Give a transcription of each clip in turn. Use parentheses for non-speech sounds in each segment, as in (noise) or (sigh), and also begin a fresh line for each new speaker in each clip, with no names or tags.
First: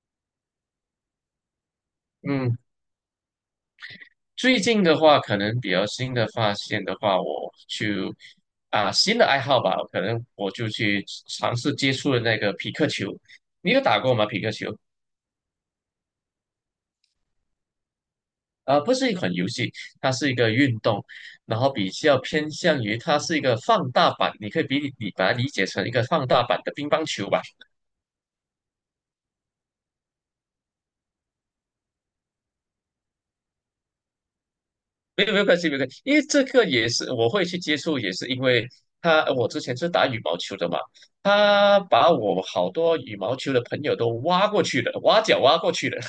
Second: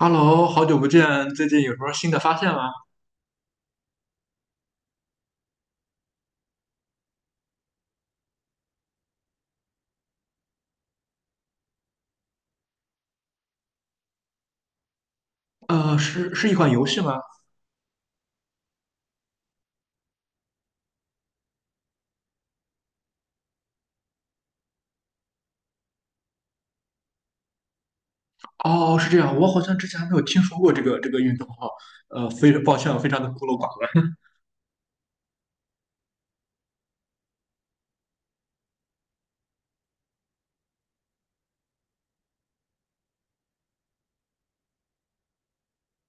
Hello，好久不见，最近有什么新的发现
嗯，
吗？
最近的话，可能比较新的发现的话，我就啊新的爱好吧，可能我就去尝试接触了那个皮克球。你有打过吗？皮克球？
是一款游戏吗？
啊，不是一款游戏，它是一个运动，然后比较偏向于它是一个放大版，你可以你把它理解成一个放大版的乒乓球吧。
哦，是这样，我好像之前还没有听说过这个运动哈，非常 (laughs) 抱歉，我非常的孤陋寡闻。
没有没有关系，没有关系，因为这个也是我会去接触，也是因为我之前是打羽毛球的嘛，他把我好多羽毛球的朋友都挖角挖过去了。(laughs)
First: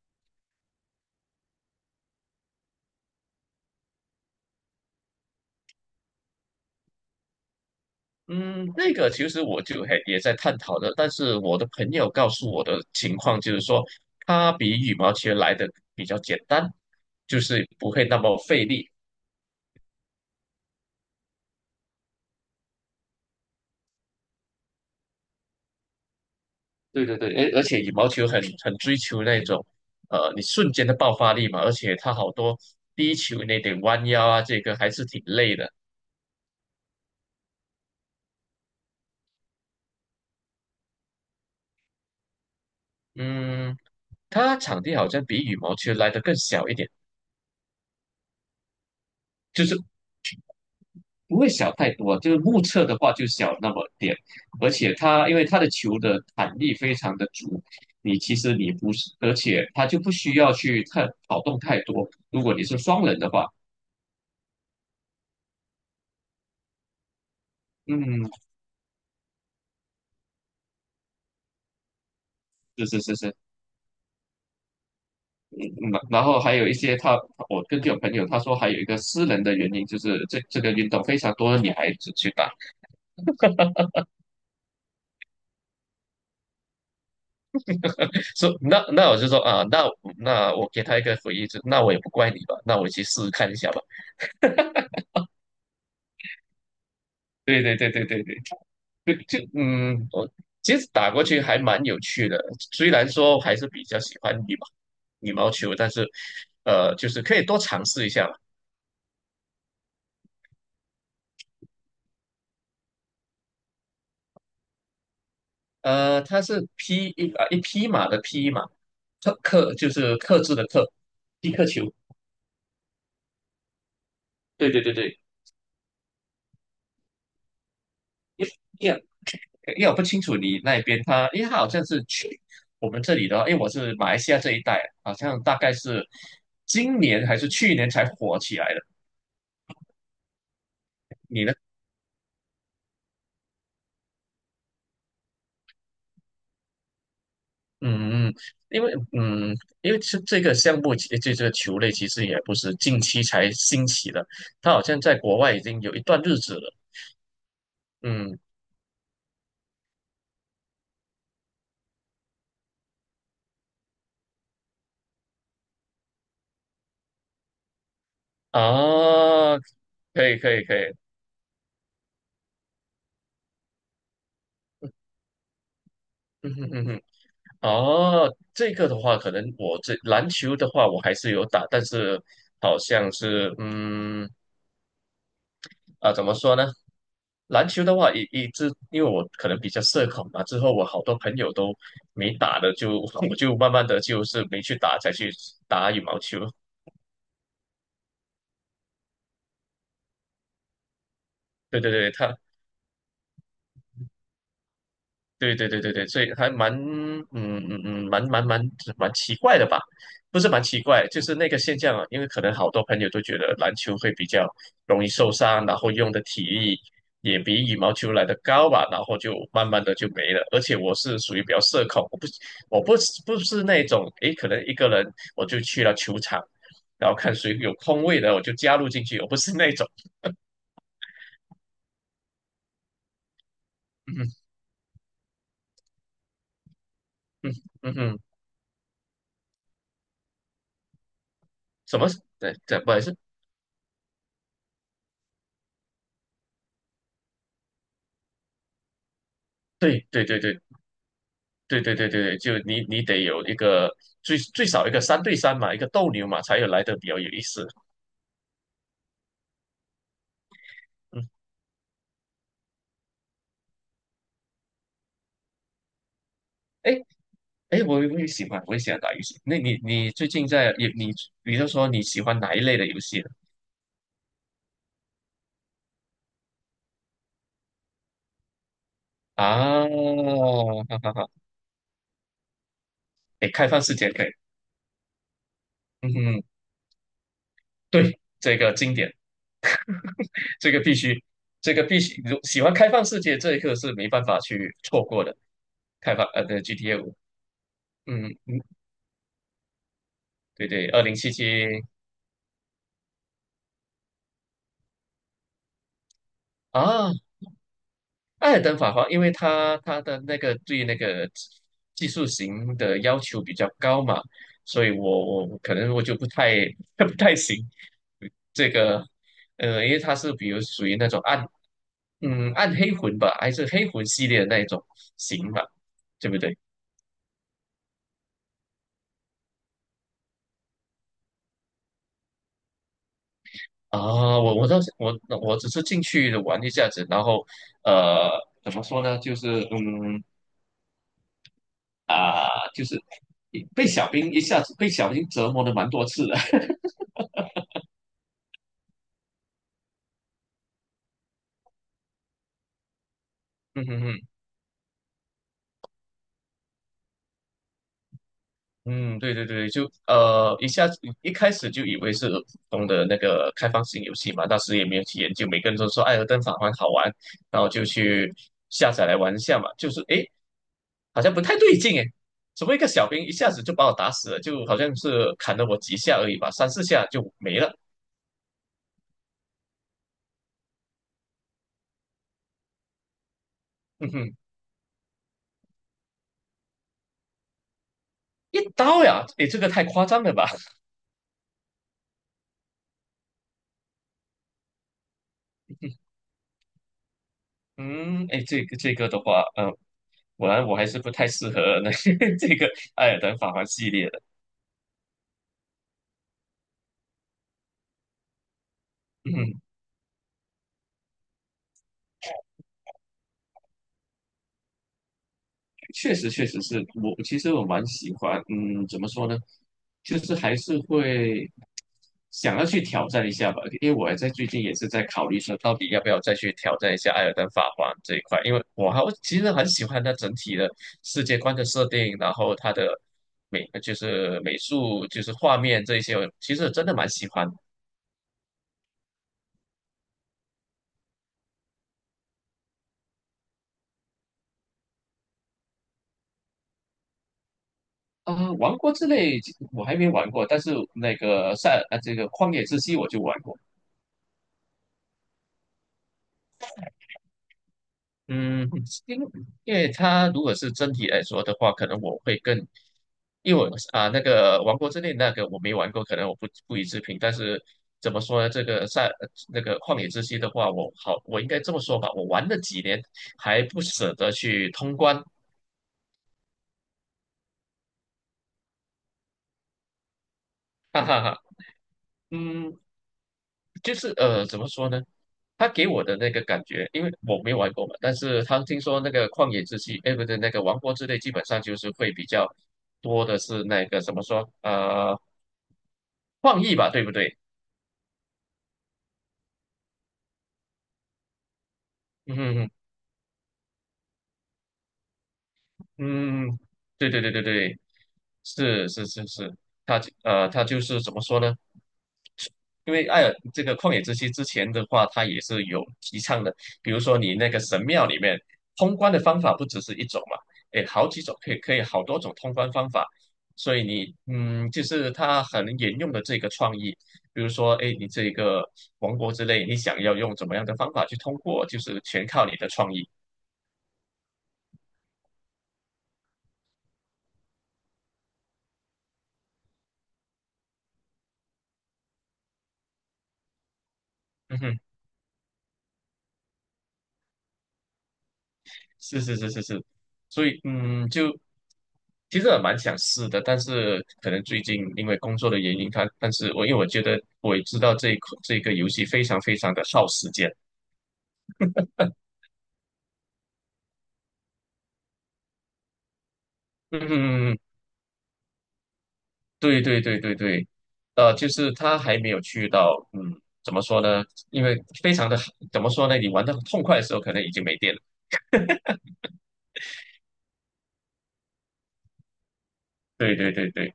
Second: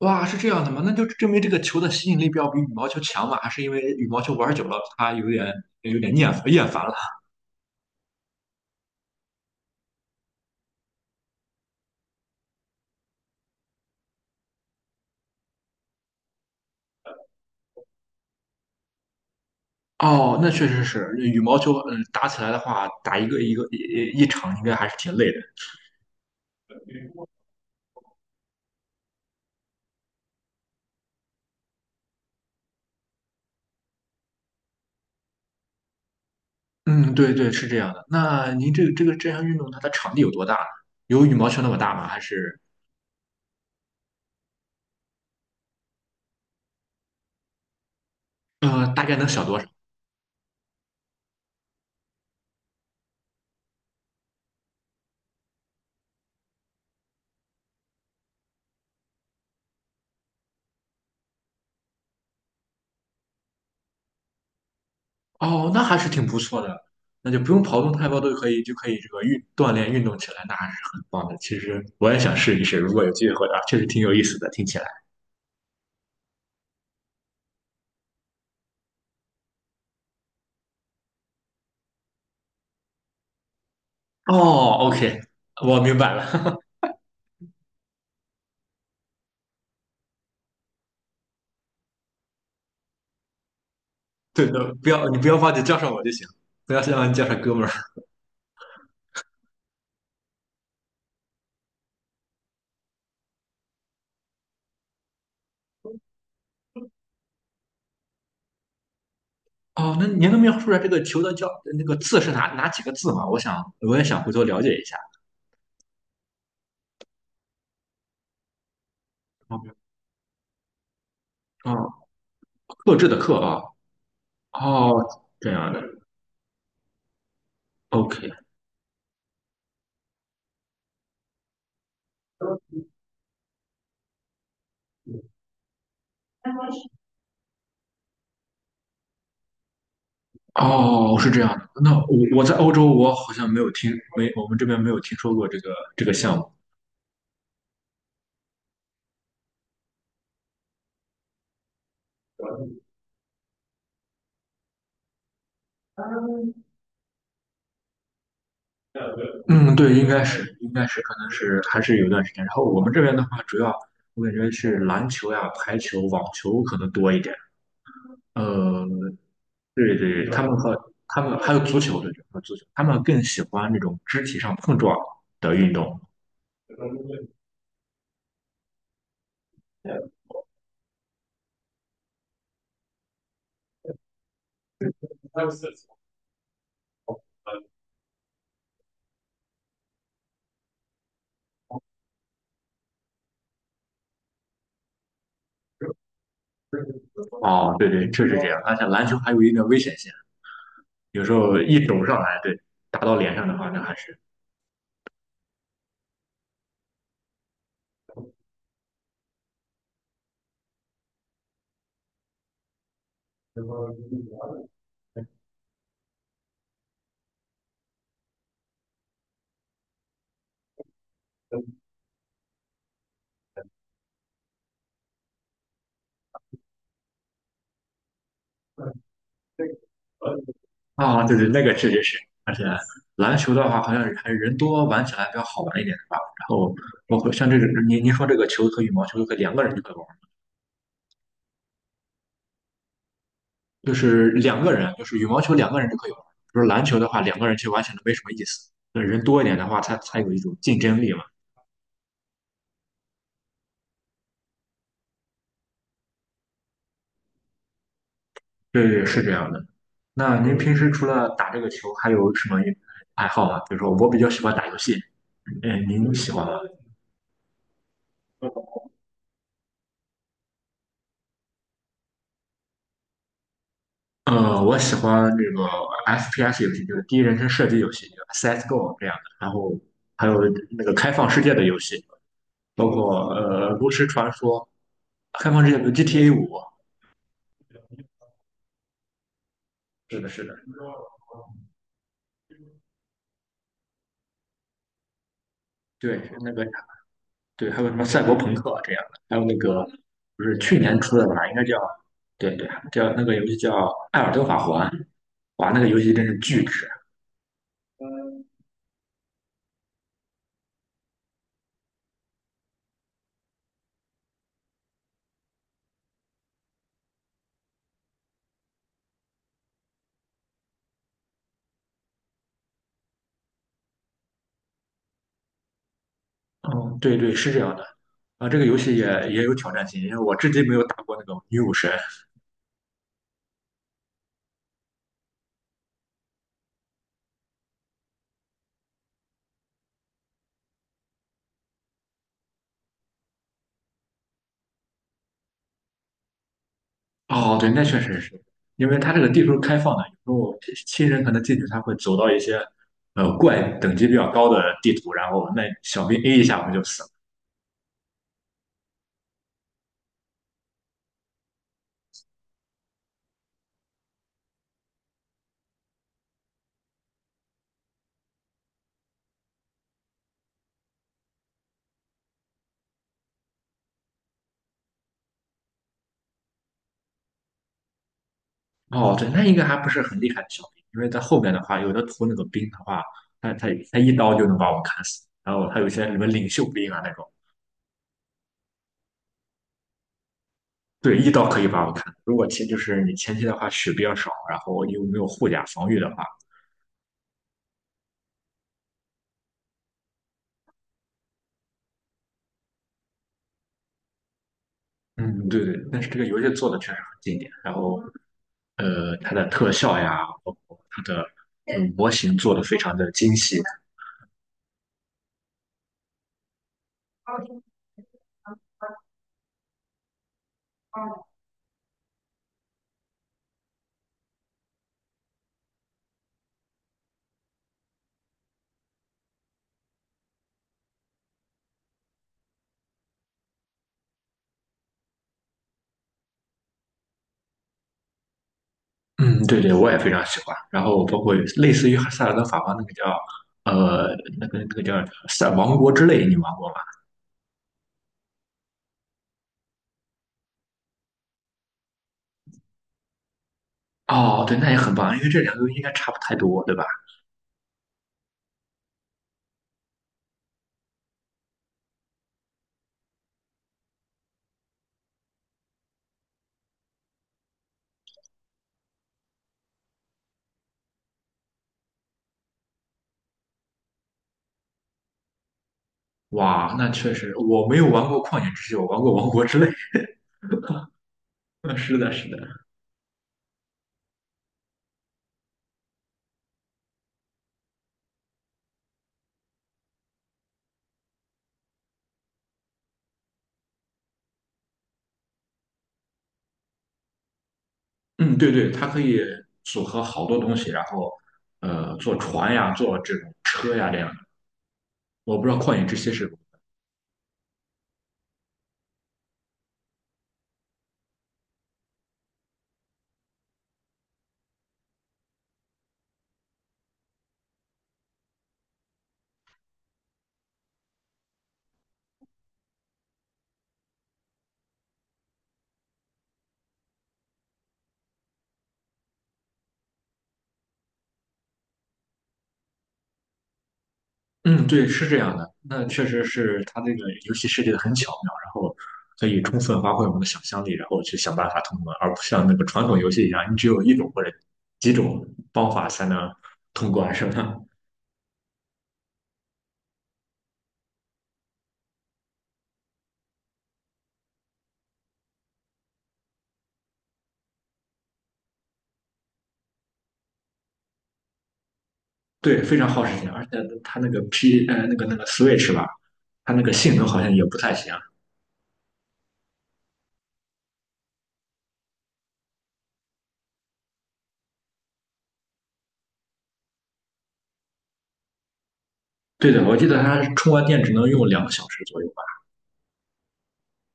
哇，是这样的吗？那就证明这个球的吸引力要比羽毛球强嘛？还是因为羽毛球玩久了，它有点厌烦了？
嗯，那个其实我就还也在探讨的，但是我的朋友告诉我的情况就是说，他比羽毛球来的比较简单，就是不会那么费力。
哦，那确实是，羽毛球，打起来的话，打一个一个一一场应该还是挺累的。
对对对，而且羽毛球很追求那种，你瞬间的爆发力嘛，而且它好多低球那点弯腰啊，这个还是挺累的。
嗯，对对，是这样的。那您这项运动它的场地有多大呢？有羽毛球那么大吗？还是？
嗯，它场地好像比羽毛球来的更小一点，
大概能小多
就
少？
是不会小太多，就是目测的话就小那么点，而且它因为它的球的弹力非常的足，你其实你不是，而且它就不需要去太跑动太多。如果你是双人的话，
哦，那还是挺不错的，那就不用跑动太多，
嗯，
都可以就可以这个运锻炼运动起来，那还是很棒的。其实我也想试一试，
是
如
是
果有
是
机
是。
会的话，确实挺有意思的，听起来。
嗯，然后还有一些我根据我朋友他说，还有一个私人的原因，就是这这个运动非常多的女孩子去打，
哦，OK，我明白了。
说那我就说啊，那我给他一个回应，就那我也不怪你吧，那我去试试看一下吧。
(laughs) 对的，不要你不要忘记叫上我就行，不要忘记叫上哥
对
们儿。
对对对对对，就我其实打过去还蛮有趣的，虽然说还是比较喜欢羽毛球，但是就是可以多尝试一下嘛。
哦，那您能描述出来这个球的叫那个字是哪几个字吗？我也想回头了解一下。
它是匹一啊一匹马的匹马，克就是克制的克，匹克
哦
球。
哦克制的克啊，
对对
哦，
对对，
这样的，OK。
因为因为我不清楚你那边他，因为他好像是去我们这里的话，因为我是马来西亚这一带，好像大概是今年还是去年才火起来的。
哦，是这
你
样
呢？
的。那我在欧洲，我好像没有听，没我们这边没有听说过这个项目。
嗯，嗯，因为这个项目，这个球类其实也不是近期才兴起的，它好像在国外已经有一段日子了。嗯
嗯，对，应该是，可能是还是有段时间。然后我们这边的话，主要我感觉是篮球呀、排球、网球可能多一点。呃，
啊，
对对，
可以可以可以，
他们还有足球，对对，还有足球，他们更喜欢那种肢体上碰撞的运动。
嗯哼哼哼。哦，这个的话，可能我这篮球的话，我还是有打，但是好像是怎么说呢？篮球的话，一直因为我可能比较社恐嘛，之后我好多朋友都没打的就，(laughs) 我就慢慢的就是没去打，才去打羽毛球。
哦，对对，确实这样。而且篮球还有一定的危险性，有时候
对
一
对
肘
对，
上来，对，打到脸上的话，那还是。
对对对对对，所以还蛮嗯嗯嗯蛮蛮蛮蛮奇怪的吧？不是蛮奇怪，就是那个现象啊，因为可能好多朋友都觉得篮球会比较容易受伤，然后用的体力也比羽毛球来的高吧，然后就慢慢的就没了。而且我是属于比较社恐，我不是那种诶，可能一个人我就去了球场，然后看谁有空位的我就加入进去，我不是那种，
啊，对对，那个确实是，而且篮球的话，好像
嗯
还是
哼
人多玩起来比较好玩一点，是吧？然后包括像
嗯
这
哼
个，
嗯
您
哼，
说这个球和羽毛球都可以两个人就可以玩，
什么？对对，不好意思，
就是两个人，就是羽毛球两个人就可以玩。比如篮球的话，两个人其实玩起来没什么意思，那人多一点的话，它
对
才
对
有一
对
种
对
竞争力嘛。
对对对对对，就你你得有一个最少一个三对三嘛，一个斗牛嘛，才有来的比较有意思。
对对，是这样的。那您平时除
嗯，
了打这个球，还有什么爱好吗？比如说，我比较喜欢打游戏，您喜欢吗？
哎哎，诶我也喜欢，我也喜欢打游戏。那你你最近在你你比如说你喜欢哪一类的游戏呢？
我喜欢这个 FPS 游戏，就是第一人称射击游戏，CS:GO 这样的，然后
啊，
还有那个
哈
开
哈哈，
放世界的游戏，包括
哎，开放
《炉
世
石
界可以，
传说》、开放世界的
嗯
GTA
哼，
五，
对，这个经典，
是的，是的，
这个必须，这个必须，如喜欢开放世界这一刻是没办法去错过的。开
对，
放的 GTA5，
对，还有什么赛
嗯
博朋
嗯，
克这样的，还有那个不是
对
去
对，
年
二零
出的
七
吧，
七。
应该叫对对，那个游戏叫《艾尔登法环》，哇，那个游戏真是巨值。
啊，艾尔登法环，因为它的那个技术型的要求比较高嘛，所以我可能我就不太 (laughs) 不太行这个，呃，因为它是比如属于那种暗黑魂吧，还是黑魂系列的那一种型吧，对不对？
嗯，对对，是这样的啊，这个游戏也有挑战性，因为我至今没有打过那种女武神，
啊，我我倒是我我只是进去玩一下子，然后呃怎么说呢，就是啊、就是被小兵折磨的蛮多次的，(laughs)
哦，对，那确实是，因为它这个地图开放的，有时候新人可能进去，他会走到一些怪
嗯
等
哼
级比
哼。
较高的地图，然后那小兵 A 一下我们就死
嗯，对对对，就一下子一开始就以为是普通的那个开放性游戏嘛，当时也没有去研究，每个人都说《艾尔登法环》好玩，然后就去下载来玩一下嘛，就是诶，好像不太对劲诶，怎么一个小兵一下子就把我打死了，就好像是砍了我几下而已吧，三四下就没了，
了。哦，对，那应该还不是很厉害的小兵，因为在后面的话，有的图那个兵的话，他
嗯
一刀
哼，
就能把我砍死，然后他有些什么领袖兵啊那种，
一刀呀，诶，这个太夸张了吧，
对，一刀可以把我砍。如果前就是你前期的话血比较少，然后又没有护甲防御
(laughs)
的话，
嗯，哎，这个的话，果然我还是不太适合那 (laughs) 这个《艾尔登法环》系列的，
嗯，对对，但是这个游戏做的确实很经典，然后。它的
(laughs)
特效呀，包括它的模型做的非常的精细。
确实确实是我其实我蛮喜欢，嗯，怎么说呢，就是还是会想要去挑战一下吧，因为我还在最近也是在考虑说，到底要不要再去挑战一下艾尔登法环这一块，因为我其实很喜欢它整体的世界观的设定，然后它的美就是美术就是画面这一些，我其实真的蛮喜欢啊，
嗯，对对，我也非常喜欢。然后包括类似于《塞尔达法王那个叫呃那个叫《塞王国之泪》，你玩过吗？
呃王国之泪我还没玩过，但是那个这个旷野之息我就玩过。
哦，对，那也很棒，因为这两个应该差不太多，对吧？
嗯，因因为它如果是真题来说的话，可能我会更，因为我那个《王国之泪》那个我没玩过，可能我不不予置评。但是怎么说呢？这个赛那个旷野之息的话，我好，我应该这么说吧，我玩了几年还不舍得去通关，
哇，那确实，我没有玩过《旷野之息》，我玩过《王国之泪》(laughs)。
哈哈哈。
是的，是的，
嗯，就是呃，怎么说呢？他给我的那个感觉，因为我没玩过嘛，但是他听说那个旷野之息，哎，不对，那个王国之泪，基本上就是会比较多的是那个怎么说，呃，创意吧，对不对？
嗯，对对，它可以组合好多东西，然后坐船
嗯
呀，坐这种车呀，这样。我不知道《旷野之息》是不，
嗯，对对对对对，是是是是，他就是怎么说呢？因为艾尔这个旷野之息之前的话，它也是有提倡的，比如说你那个神庙里面通关的方法不只是一种嘛，诶，好几种，可以可以好多种通关方法，所以你嗯，就是它很沿用的这个创意，比如说诶，你这个王国之类，你想要用怎么样的方法去通过，就是全靠你的创意。
嗯，对，是这样的。那确实是它这个游戏设计的很巧妙，然后可以充分发挥我们的想象力，然后去想办法通关，而不像那个传统游戏一样，你只有一种或者
嗯哼，
几种方法才能通关，是吧？
是是是是是，所以就其实我蛮想试的，但是可能最近因为工作的原因，它但是我因为我觉得我也知道这一款这个游戏非常非常的耗时间。
对，非常耗时间，而且它那个 那个 Switch 吧，它那个性能好像也不
嗯，
太行。
对对对对对，就是他还没有去到，嗯，怎么说呢？因为非常的怎么说呢？你玩的痛快的时候，可能已经没电了。
对的，我记得它充完电只能用2个小时左右吧。
对对对对，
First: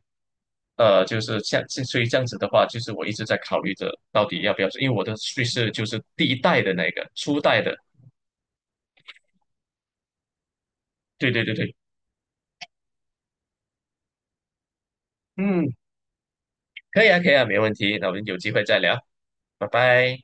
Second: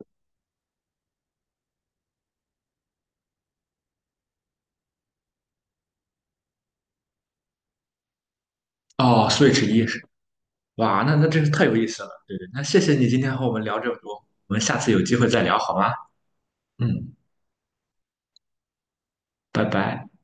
就是所以这样子的话，就是我一直在考虑着到底要不要，因为我的叙事就是第一代的那个初代的。
哦，Switch 哇，那
对对
真是
对
太
对，
有意思了。对对，那谢谢你今天和我们聊这么多，我们下次有机会再聊
嗯，
好吗？
可以
嗯，
啊可以啊，没问题。那我们有机会再聊。
拜
拜
拜。
拜。